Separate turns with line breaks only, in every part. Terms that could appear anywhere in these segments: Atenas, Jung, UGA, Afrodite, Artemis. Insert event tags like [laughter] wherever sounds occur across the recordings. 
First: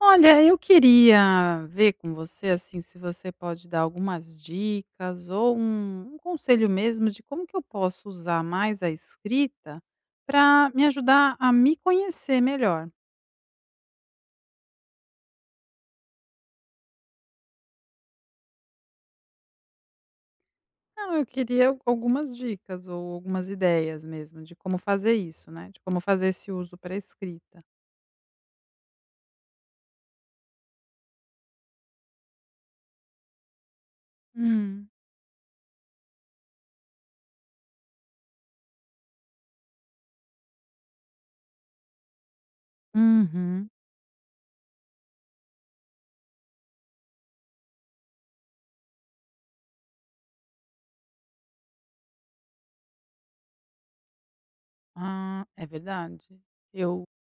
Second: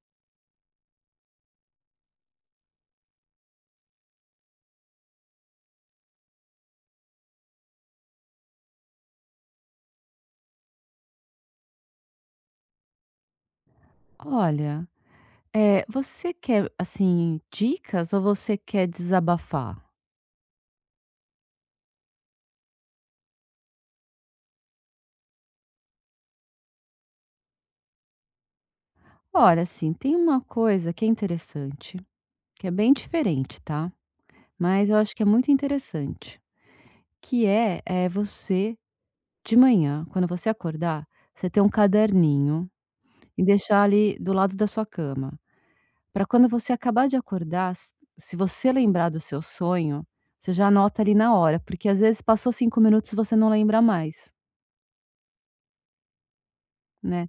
Olha, eu queria ver com você, assim, se você pode dar algumas dicas ou um conselho mesmo de como que eu posso usar mais a escrita para me ajudar a me conhecer melhor.
Olha, você quer, assim, dicas ou você quer desabafar?
Não, eu queria al algumas dicas ou algumas ideias mesmo de como fazer isso, né, de como fazer esse uso pra escrita.
Olha, assim, tem uma coisa que é interessante, que é bem diferente, tá?
Hum.
Mas eu acho que é muito interessante, que é, você de manhã, quando você acordar, você ter um caderninho e
Uhum.
deixar ali do lado da sua cama, para quando você acabar de acordar, s se você lembrar do seu sonho, você já anota ali na hora, porque às vezes passou 5 minutos e você não lembra mais,
Ah, é verdade. Eu
né?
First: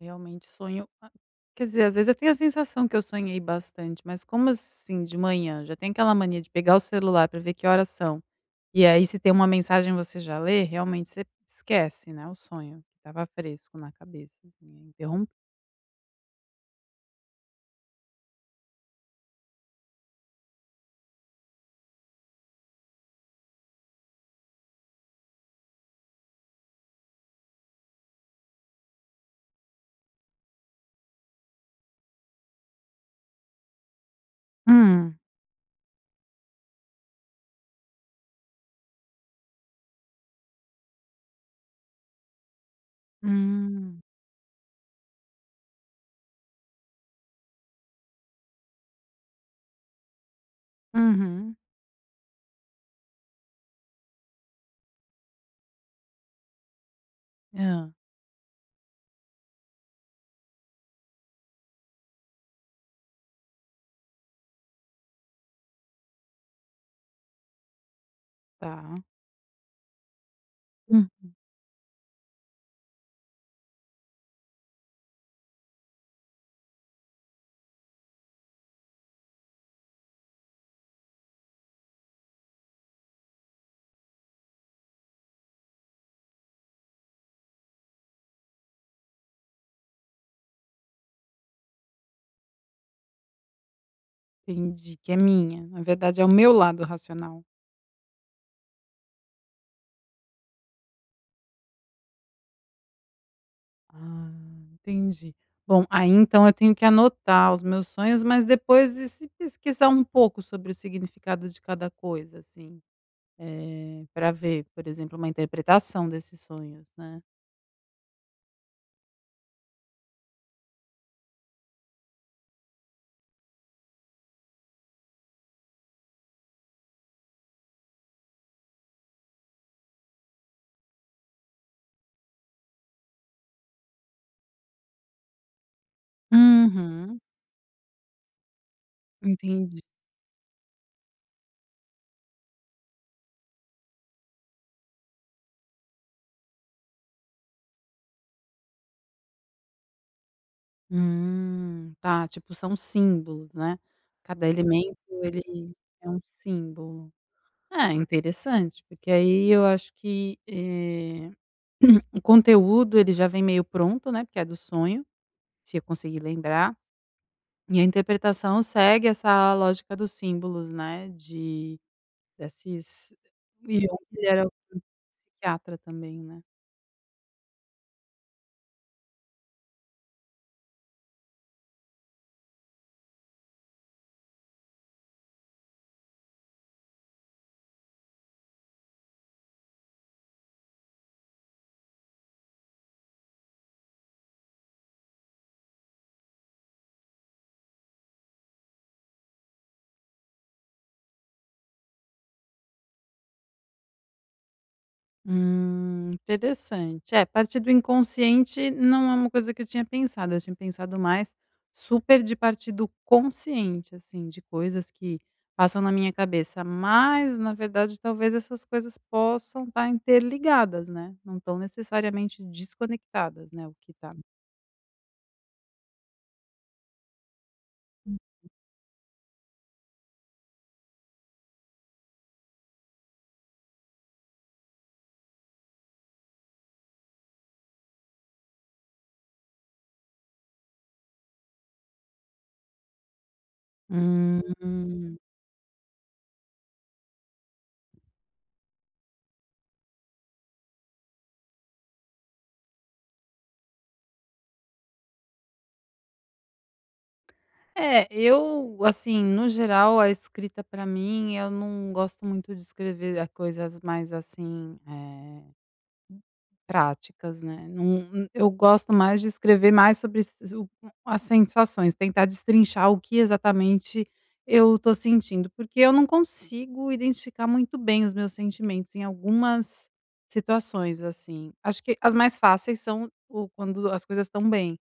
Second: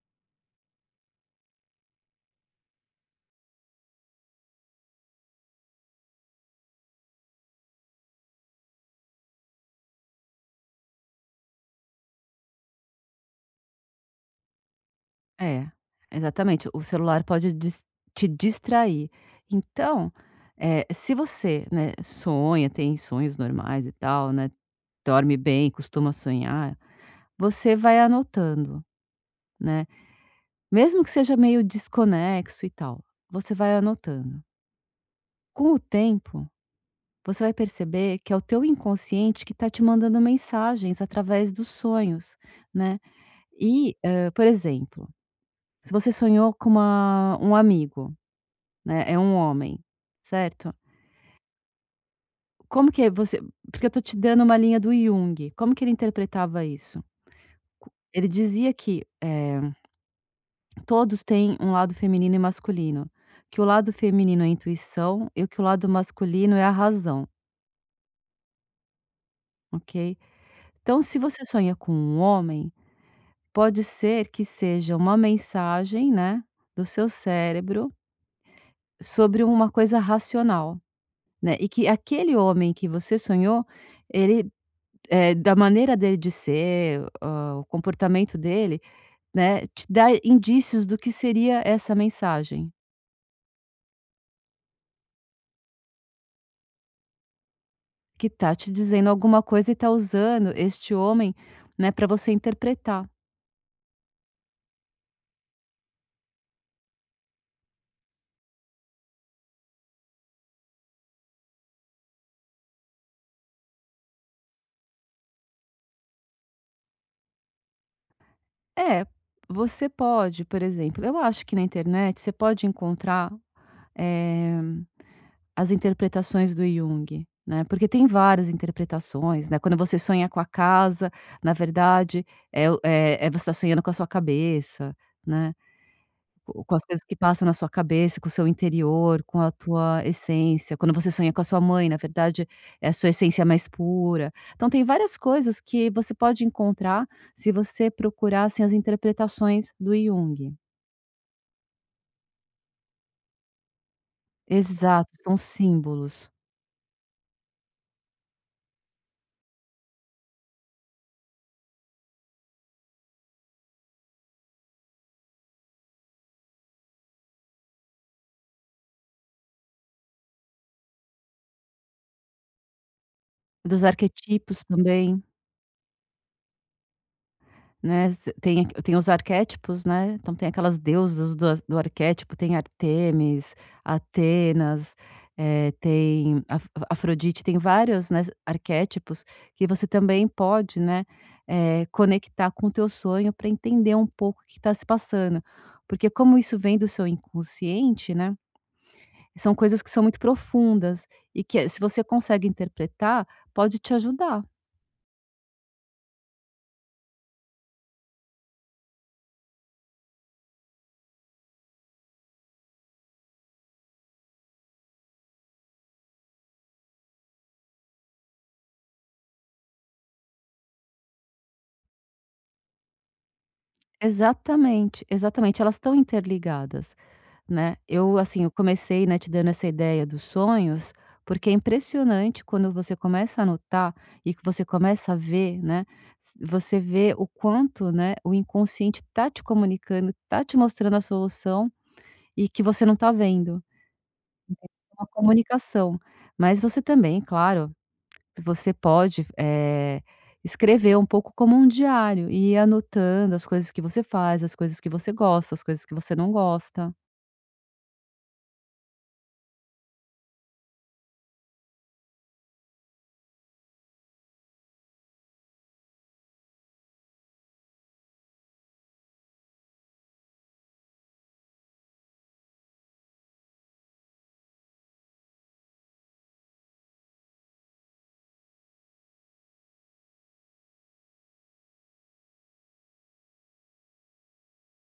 Realmente sonho a quer dizer, às vezes eu tenho a sensação que eu sonhei bastante, mas como assim de manhã, já tem aquela mania de pegar o celular para ver que horas são, e aí se tem uma mensagem você já lê, realmente você esquece, né, o sonho que estava fresco na cabeça, assim, é interrom.
É, exatamente. O celular pode dis te distrair. Então, se você, né, sonha, tem sonhos normais e tal, né, dorme bem, costuma sonhar, você vai anotando, né, mesmo que seja meio desconexo e tal, você vai anotando.
Hum,
Com o tempo, você vai perceber que é o teu inconsciente que está te mandando mensagens através dos sonhos, né. E,
hum,
por exemplo, se você sonhou com uma um amigo. Né, é um homem, certo?
uhum.
Como que você, porque eu tô te dando uma linha do Jung, como que ele interpretava isso? Co
Hã,
Ele dizia que, todos têm um lado feminino e masculino, que o lado feminino é a intuição e que o lado masculino é a razão,
tá.
ok? Então
Hum.
se você sonha com um homem, pode ser que seja uma mensagem, né, do seu cérebro sobre uma coisa racional, né, e que aquele homem que você sonhou, ele da maneira dele de ser, o comportamento dele, né, te dá indícios do que seria essa mensagem,
Entendi, que é minha, na verdade é o meu lado racional.
que tá te dizendo alguma coisa e tá usando este homem, né, para você interpretar.
Ah, entendi. Bom, aí então eu tenho que anotar os meus sonhos, mas depois e se pesquisar um pouco sobre o significado de cada coisa, assim, para ver, por exemplo, uma interpretação desses sonhos, né.
É, você pode, por exemplo, eu acho que na internet você pode encontrar, eh, as interpretações do Jung, né, porque tem várias interpretações, né. Quando você sonha com a casa, na verdade, é o é é você está sonhando com a sua cabeça, né. Co Com as coisas que
Uhum,
passam na sua cabeça, com o seu interior, com a
entendi.
tua essência. Quando você sonha com a sua mãe, na verdade, é a sua essência mais pura. Então tem várias coisas que você pode encontrar se você procurar, assim, as interpretações do Jung.
Tá, tipo, são símbolos, né. Cada elemento,
Exato, são
ele é um
símbolos.
símbolo. É, interessante, porque aí eu acho que, o conteúdo ele já vem meio pronto, né, porque é do sonho, se eu conseguir lembrar. E a interpretação segue essa lógica dos símbolos, né, de desses.
Dos
Jung ele era
arquetipos também.
psiquiatra também, né.
Né, se tem aqu tem os arquétipos, né, então tem aquelas deusas do arquétipo, tem Artemis, Atenas, eh, tem Af Afrodite, tem vários, né, arquétipos que você também pode, né, conectar com o teu sonho para entender um pouco o que está se passando. Porque como isso vem do seu inconsciente, né, são coisas que são muito profundas e que, se você consegue interpretar, pode te ajudar.
Interessante. É, partir do inconsciente não é uma coisa que eu tinha pensado mais super de partir do consciente, assim, de coisas que passam na minha cabeça, mas na verdade talvez essas coisas possam estar interligadas, né, não estão necessariamente desconectadas, né, o que tá.
Exatamente, exatamente, elas estão interligadas, né. Eu, assim, eu comecei, né, te dando essa ideia dos sonhos, porque é impressionante quando você começa a notar e que você começa a ver, né, s você vê o quanto, né, o inconsciente tá te comunicando, tá te mostrando a solução e que você não está vendo. É uma
Hum.
comunicação. Mas você também, claro, você pode, escrever um pouco como um diário e ir anotando as coisas que você faz, as coisas que você gosta, as coisas que você não gosta.
É, eu, assim, no geral, a escrita pra mim, eu não gosto muito de escrever a coisas mais, assim, práticas, né. Não eu gosto mais de escrever mais sobre s o as sensações, tentar destrinchar o que exatamente eu tô sentindo, porque eu não consigo identificar muito bem os meus sentimentos em algumas situações, assim. Acho que as mais fáceis são o quando as coisas estão bem.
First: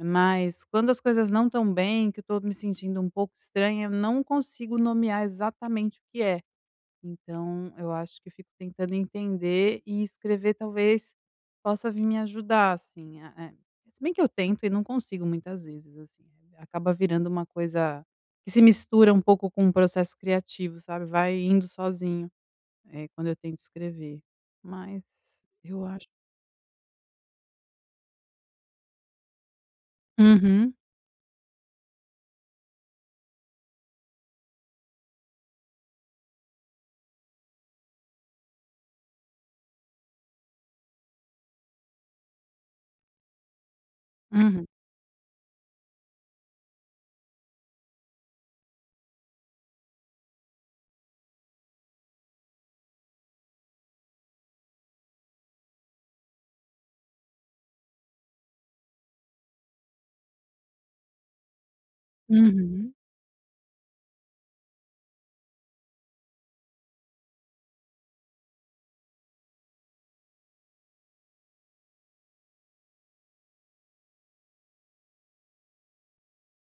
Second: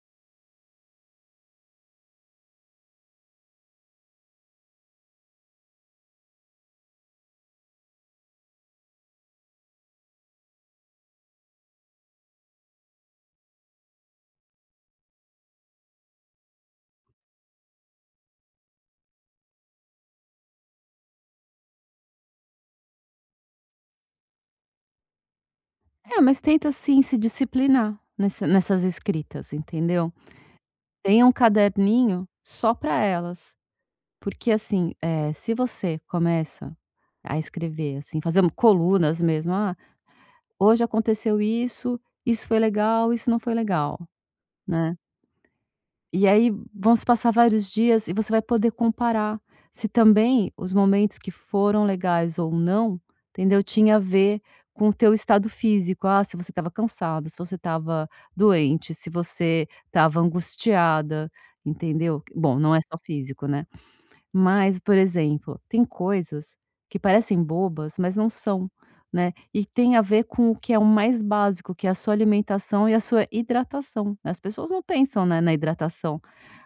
Mas quando as coisas não estão bem, que eu estou me sentindo um pouco estranha, eu não consigo nomear exatamente o que é. Então, eu acho que fico tentando entender e escrever talvez possa vir me ajudar, assim. É. Se bem que eu tento e não consigo muitas vezes, assim. É, acaba virando uma coisa que se mistura um pouco com o processo criativo, sabe? Vai indo sozinho, é, quando eu tento escrever. Mas eu acho.
É, mas tenta sim se disciplinar nessas escritas, entendeu?
Uhum,
Tenha um caderninho só para elas, porque assim, se você começa a escrever, assim, fazer um, colunas mesmo: "Ah, hoje aconteceu isso, isso foi legal, isso não foi legal",
uhum,
né? E aí vão se passar vários dias e você vai poder comparar se também os momentos que foram legais ou não, entendeu, tinha a ver com o teu estado físico. Ah, se você estava cansada, se você estava doente, se você estava angustiada, entendeu. Bom, não é
uhum.
só físico, né. Mas, por exemplo, tem coisas que parecem bobas, mas não são, né, e tem a ver com o que é o mais básico, que é a sua alimentação e a sua hidratação, né? As pessoas não pensam, né, na hidratação.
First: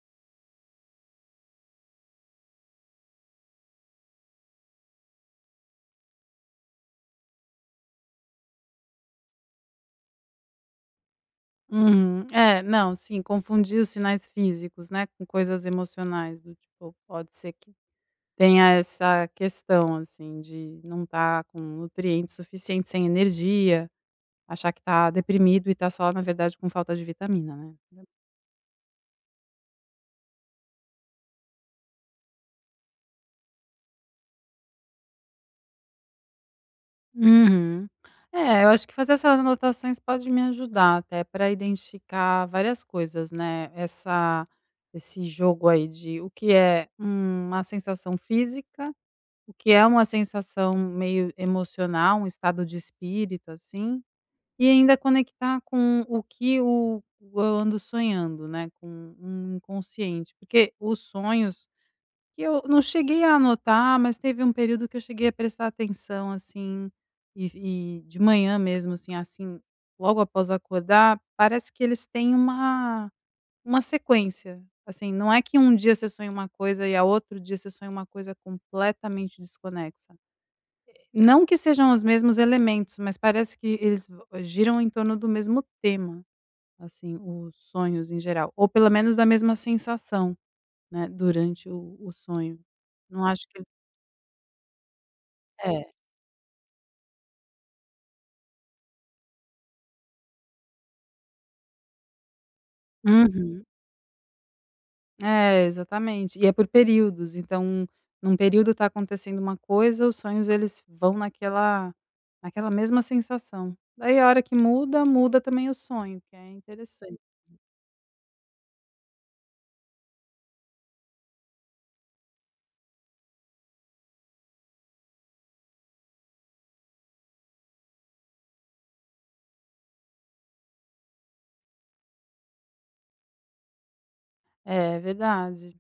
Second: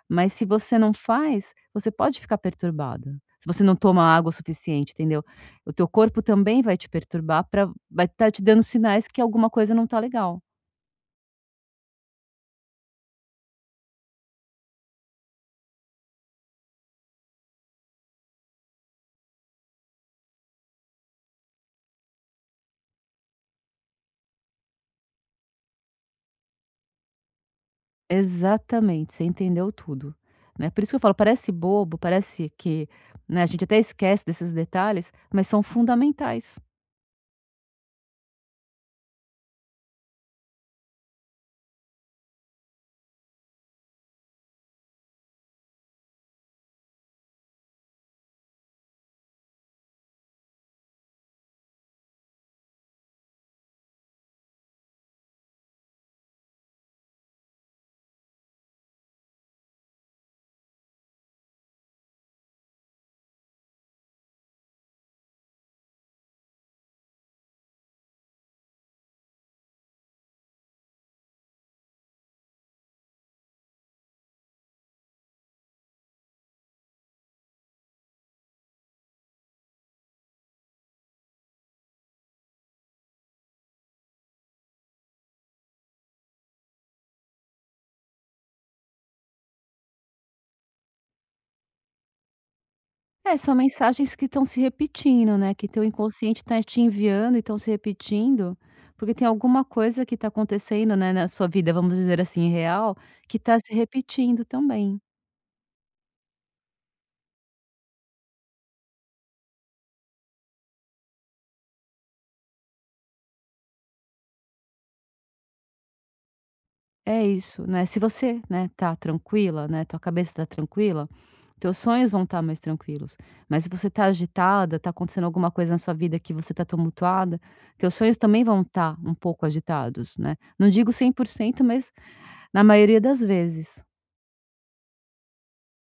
Mas se você não faz, você pode ficar perturbada. Se você não toma água o suficiente, entendeu? O teu corpo também vai te perturbar pra vai estar te dando sinais que alguma coisa não tá legal.
Uhum. É, não, sim, confundir os sinais físicos, né, com coisas emocionais, do tipo, pode ser que tenha essa questão, assim, de não estar com nutrientes suficientes, sem energia, achar que está deprimido e tá só, na verdade, com falta de vitamina, né.
Exatamente, você entendeu tudo, né. Por isso que eu falo, parece bobo, parece que, né, a gente até esquece desses detalhes, mas são fundamentais.
Uhum. É, eu acho que fazer essas anotações pode me ajudar até para identificar várias coisas, né, essa esse jogo aí de o que é uma sensação física. O que é uma sensação meio emocional, um estado de espírito, assim, e ainda conectar com o que o eu ando sonhando, né, com um inconsciente, porque os sonhos que eu não cheguei a anotar, mas teve um período que eu cheguei a prestar atenção, assim, e de manhã mesmo, assim, logo após acordar, parece que eles têm uma sequência, assim, não é que um dia você sonha uma coisa e a outro dia você sonha uma coisa completamente desconexa. Não que sejam os mesmos elementos, mas parece que eles vo giram em torno do mesmo tema, assim, os sonhos em geral, ou pelo menos da mesma sensação, né, durante o sonho. Não
É,
acho
são
que
mensagens que estão se repetindo, né, que teu
é.
inconsciente está te enviando e estão se repetindo, porque tem alguma coisa que está acontecendo, né, na sua vida, vamos dizer assim, real, que está
Uhum.
se repetindo também.
É, exatamente. E é por períodos, então, num período está acontecendo uma coisa, os sonhos eles vão naquela mesma sensação. Daí a hora que muda, muda também o sonho, que é interessante.
É isso, né, se você, né, tá tranquila, né, tua cabeça tá tranquila, teus sonhos vão estar mais tranquilos, mas se você tá agitada, tá acontecendo alguma coisa na sua vida que você tá tumultuada, teus sonhos também vão estar um pouco agitados, né. Não digo 100%, mas na maioria das vezes.
É verdade.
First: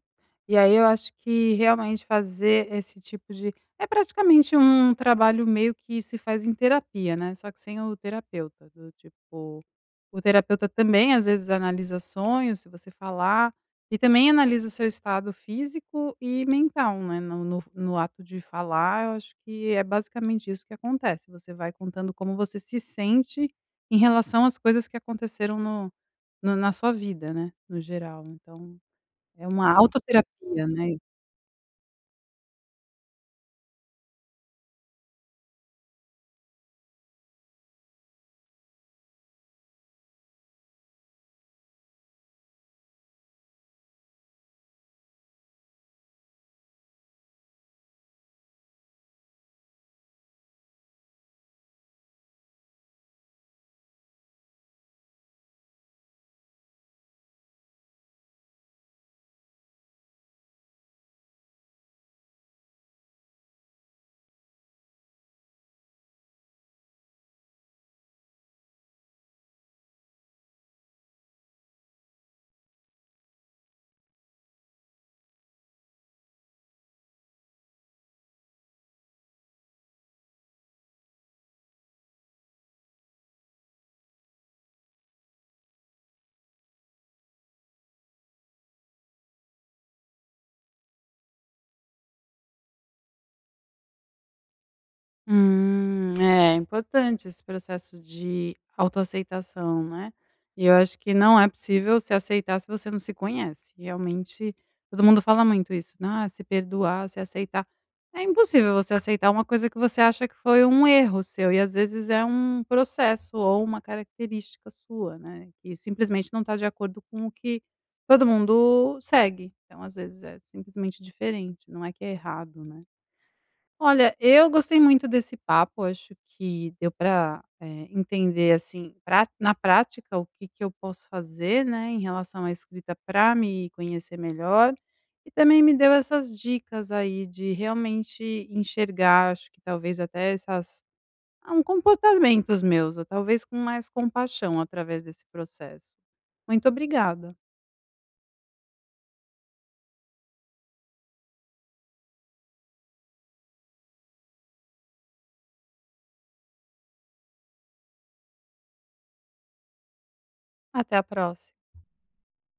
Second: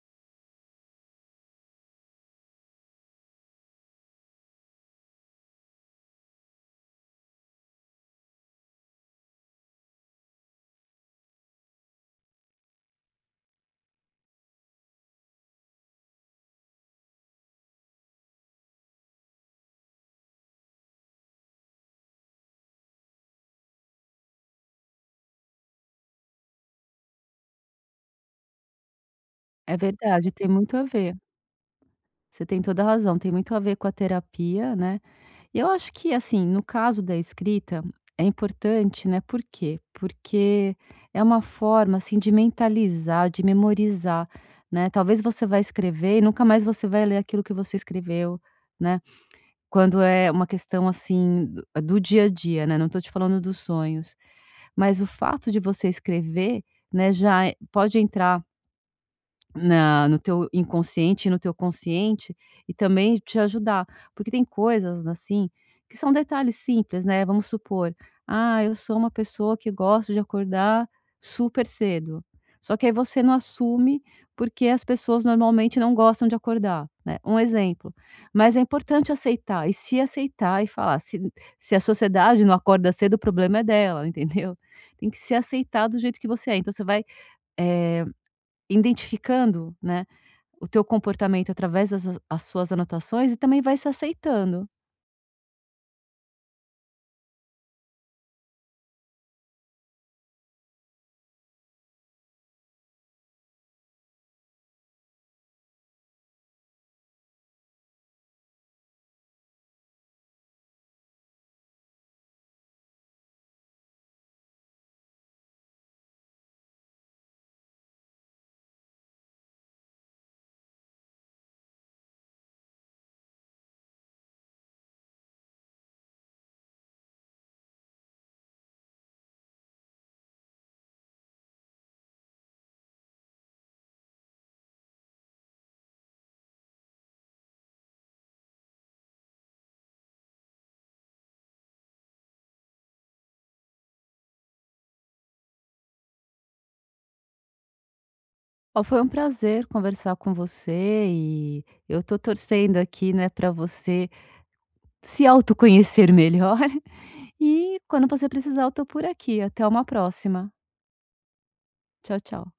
E aí eu acho que realmente fazer esse tipo de é praticamente um trabalho meio que se faz em terapia, né, só que sem o terapeuta, do tipo, o terapeuta também às vezes analisa sonhos, se você falar, e também analisa o seu estado físico e mental, né, no ato de falar, eu acho que é basicamente isso que acontece, você vai contando como você se sente em relação às coisas que aconteceram no no na sua vida, né, no geral, então é uma
É verdade, tem
autoterapia,
muito a
né.
ver. Você tem toda a razão, tem muito a ver com a terapia, né. E eu acho que, assim, no caso da escrita, é importante, né, por quê? Porque é uma forma, assim, de mentalizar, de memorizar, né. Talvez você vai escrever e nunca mais você vai ler aquilo que você escreveu, né, quando é uma questão, assim, do do dia a dia, né, não tô te falando dos sonhos. Mas o fato de você escrever, né, já é pode entrar na no teu inconsciente e no teu consciente, e também te ajudar. Porque tem coisas, assim, que são detalhes simples, né, vamos supor: "Ah, eu sou uma pessoa que gosto de acordar super cedo". Só que aí você não assume, porque as pessoas normalmente não gostam de acordar, né, um exemplo. Mas é importante aceitar, e se aceitar e falar: Se a sociedade não acorda cedo, o problema é dela", [laughs] entendeu? Tem que se aceitar do jeito que você é. Então você vai, eh, identificando, né, o teu comportamento através das as suas anotações e também vai se aceitando.
É importante esse processo de autoaceitação, né. E eu acho que não é possível se aceitar se você não se conhece. Realmente, todo mundo fala muito isso, né, "Ah, se perdoar, se aceitar". É impossível você aceitar uma coisa que você acha que foi um erro seu e às vezes é um processo ou uma característica sua, né, que simplesmente não está de acordo com o que todo mundo segue. Então, às vezes, é simplesmente diferente, não é que é errado, né. Olha, eu gostei muito desse papo, acho que deu para entender, assim, pra na prática o que que eu posso fazer, né, em relação à escrita para me conhecer melhor, e também me deu essas dicas aí de realmente enxergar, acho que talvez até essas comportamentos meus, ou talvez com mais compaixão através desse processo. Muito obrigada.
Ó, foi um prazer conversar com você e eu tô torcendo aqui, né, para você se autoconhecer melhor [laughs] e quando você precisar eu tô por aqui. Até uma próxima.
Até a próxima.
Tchau, tchau.